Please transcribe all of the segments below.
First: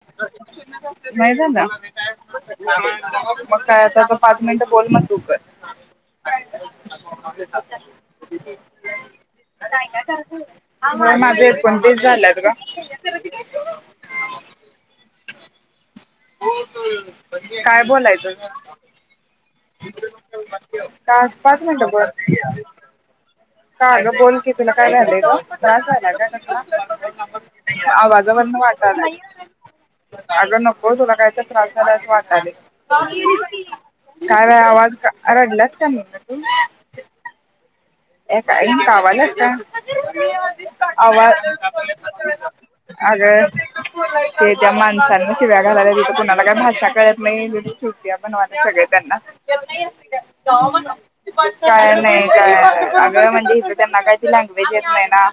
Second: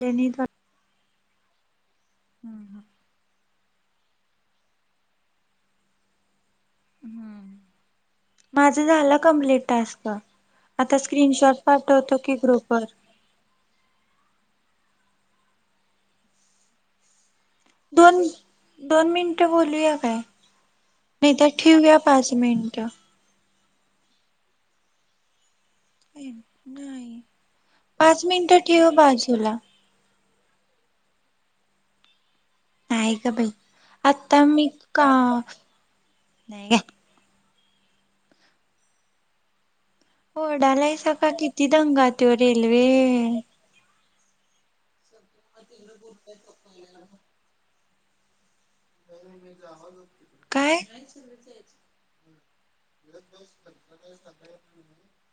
त्यांनी तर नाय झाला. हम्म मग काय आता पाच मिनिट बोल मग तू कर हम्म. माझं झालं कम्प्लीट टास्क आता माझे. स्क्रीनशॉट ट्वेंटी पाठवतो की झाल्यात गं. ग्रुपवर हो काय दोन बोलायचं. दोन मिनिटं बोलूया काय पा नाही तर पाच मिनटं ठेवूया पाच परत. मिनिटं का अग बोल की तुला काय ह्यालायला लागलं गं त्रास हायला नाही पाच आवाज वरण मिनिटं ठेव वाटालय. बाजूला अगं नको तुला काहीतरी त्रास व्हायला असं वाटाल नाही ग बाई आता काय बाई मी आवाज का रडलास काय? नाही काय ए काय कावाल्यास काय? ओरडाय स किती दंगा तो रेल्वे, अगं ते त्या माणसांना शिव्या घालायला तिथे, कुणाला काय भाषा कळत नाही ज चुतीया बनवा सगळे जावा काय म्हणावं काय नाही कायय. आग म्हणजे इथे त्यांना काही त लँग्वेज येत नाही ना?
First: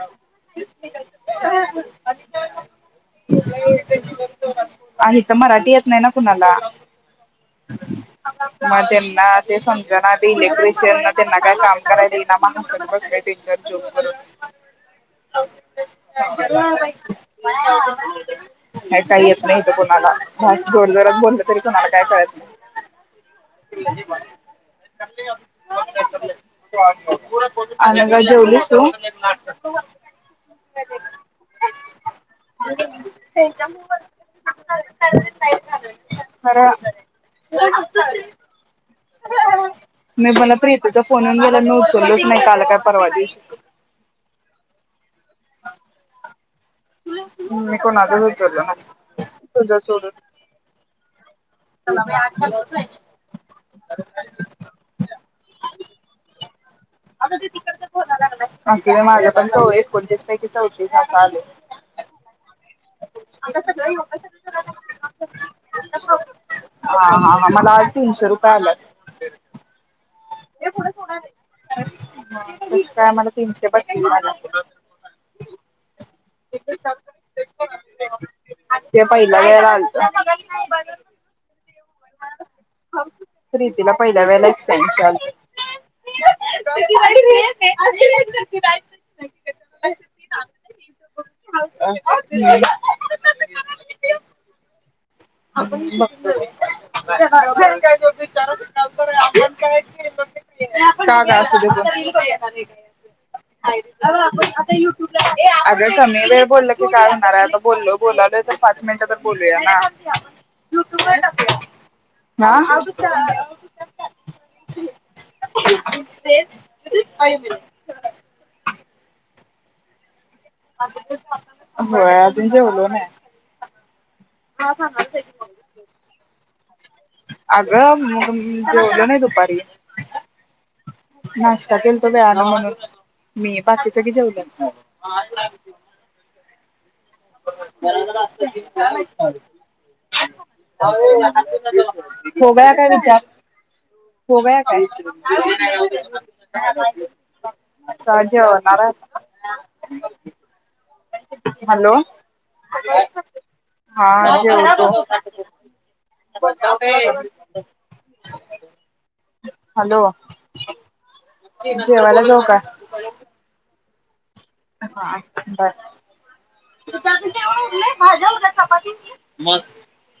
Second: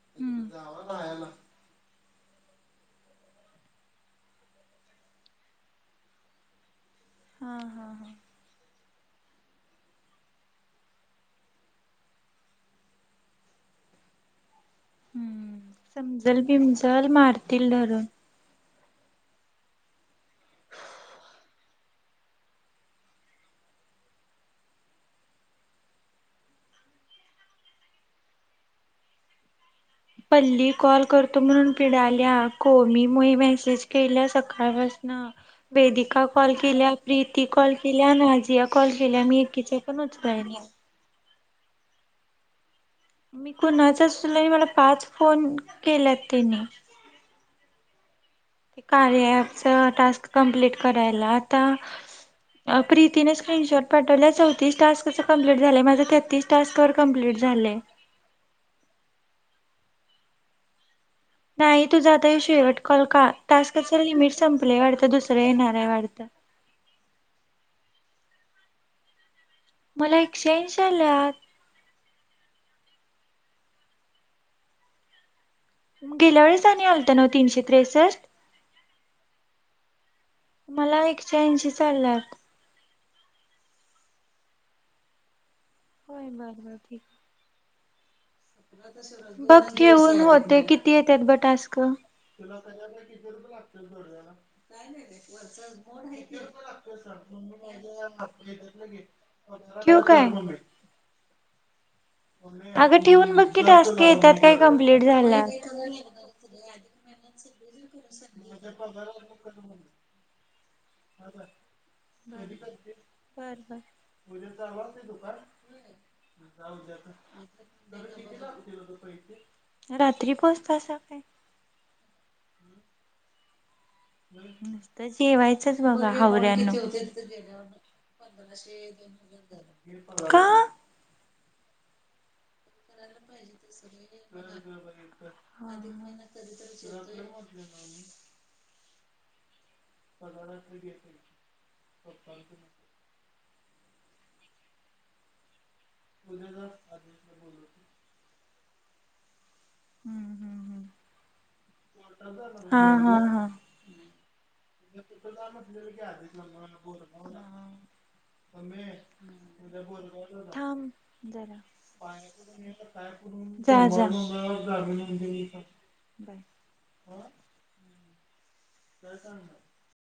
हम्म [inaudible] [unintelligible] आणि इथ मराठी येत नाही ना कुणाला हा हा हा. मग त्यांना ते समज ना ते इलेक्ट्रिशियन त्यांना काय काम. करायला येईना ना मानस का जोत करून. हम्म समजल बिमजल मारतील धरून. नाही काही येत नाही तर कोणाला जोर जोरात बोललं तरी कोणाला काय कळत नाही. [unintelligible] अनघा जेवलीस तु? पल्ली कॉल करतो, म्हणून पिडाल्या कोमी मु मेसेज केल्या सकाळ पासन. वेदिका कॉल खरं केल्या, प्रीती कॉल केल्या, नाजिया कॉल केल्या मी एकीच्या पण उचलया नाय. तुजा फोनन गेला न मी उचलच नाही काल काय परवा दिवशी. कुणाचा सुला मला पाच फोन केल्यात त्यांनी. ह्म मी कोणाचाच उचलत ते कार्याच टास्क कम्प्लीट करायला आता प्रीतीने स्क्रीनशॉट पाठवलं चौतीस टास्कचं कंमप्लीट झालं माझं तेहतीस तास कर कंमप्लीट झाले असे मी माझ्या पण चौ एकोणतीस पैकी चौतीस असं आलय नाही तुझा आता हे शेवट कॉल का टास्काचं लिमिट संपलं वाटतं दुसरं येणार आहे वाटत हा हा हा मला आज तीनशे रुपये आलयात मला एकशेयेंशी आल्यात कस काय मला तीनशे बतीस आल्यात गेल्या वेस आणि आलत ना तीनशे त्रेसष्ट ते पहिल्या वेळेला आलत शहाऐंशी स् लाख प्रीतीला पहिल्या वेळेला एकशे आयशी आलत होय बरं बरं ठीक. अ बघ ठेऊन होते किती येत्यात बग टास्क टीचर प लागत थोड्याला काय नाही तर बघतो. मी माझ्या घ ठीव काय तगा अस अगं ठेवून बघ की टास्क येतात काय दे कंप्लीट युट्य झाल्यात. अग कमी वेळ बोललं की काय होणार आहे बोललो बोलालो तर पाच मिनिटं तर बोलूया ना हा बर बर उद्या चालू असेल दुकान होय जाऊ उद्या चल. रात्री पस होय अजून जेवलो नाय. नुसतं जेवायचंच बघा हावऱ्यांनो. अगं मलं बोलू नाही दुपारी का नाश्ता केल तो वेळान म्हणून मी बाकीच की जेवलयात म होग काय विचार होवया काय सा जेवणार आय आता हम्म हम्म. हॅलो हा हा हा. हा जेव [unintelligible] हॅलो [unintelligible] थांब जरा. जेवायला जाऊ का? काय करू जा-जा हा बर [unintelligible] उघडलय. भाज्या हो का चपाती मग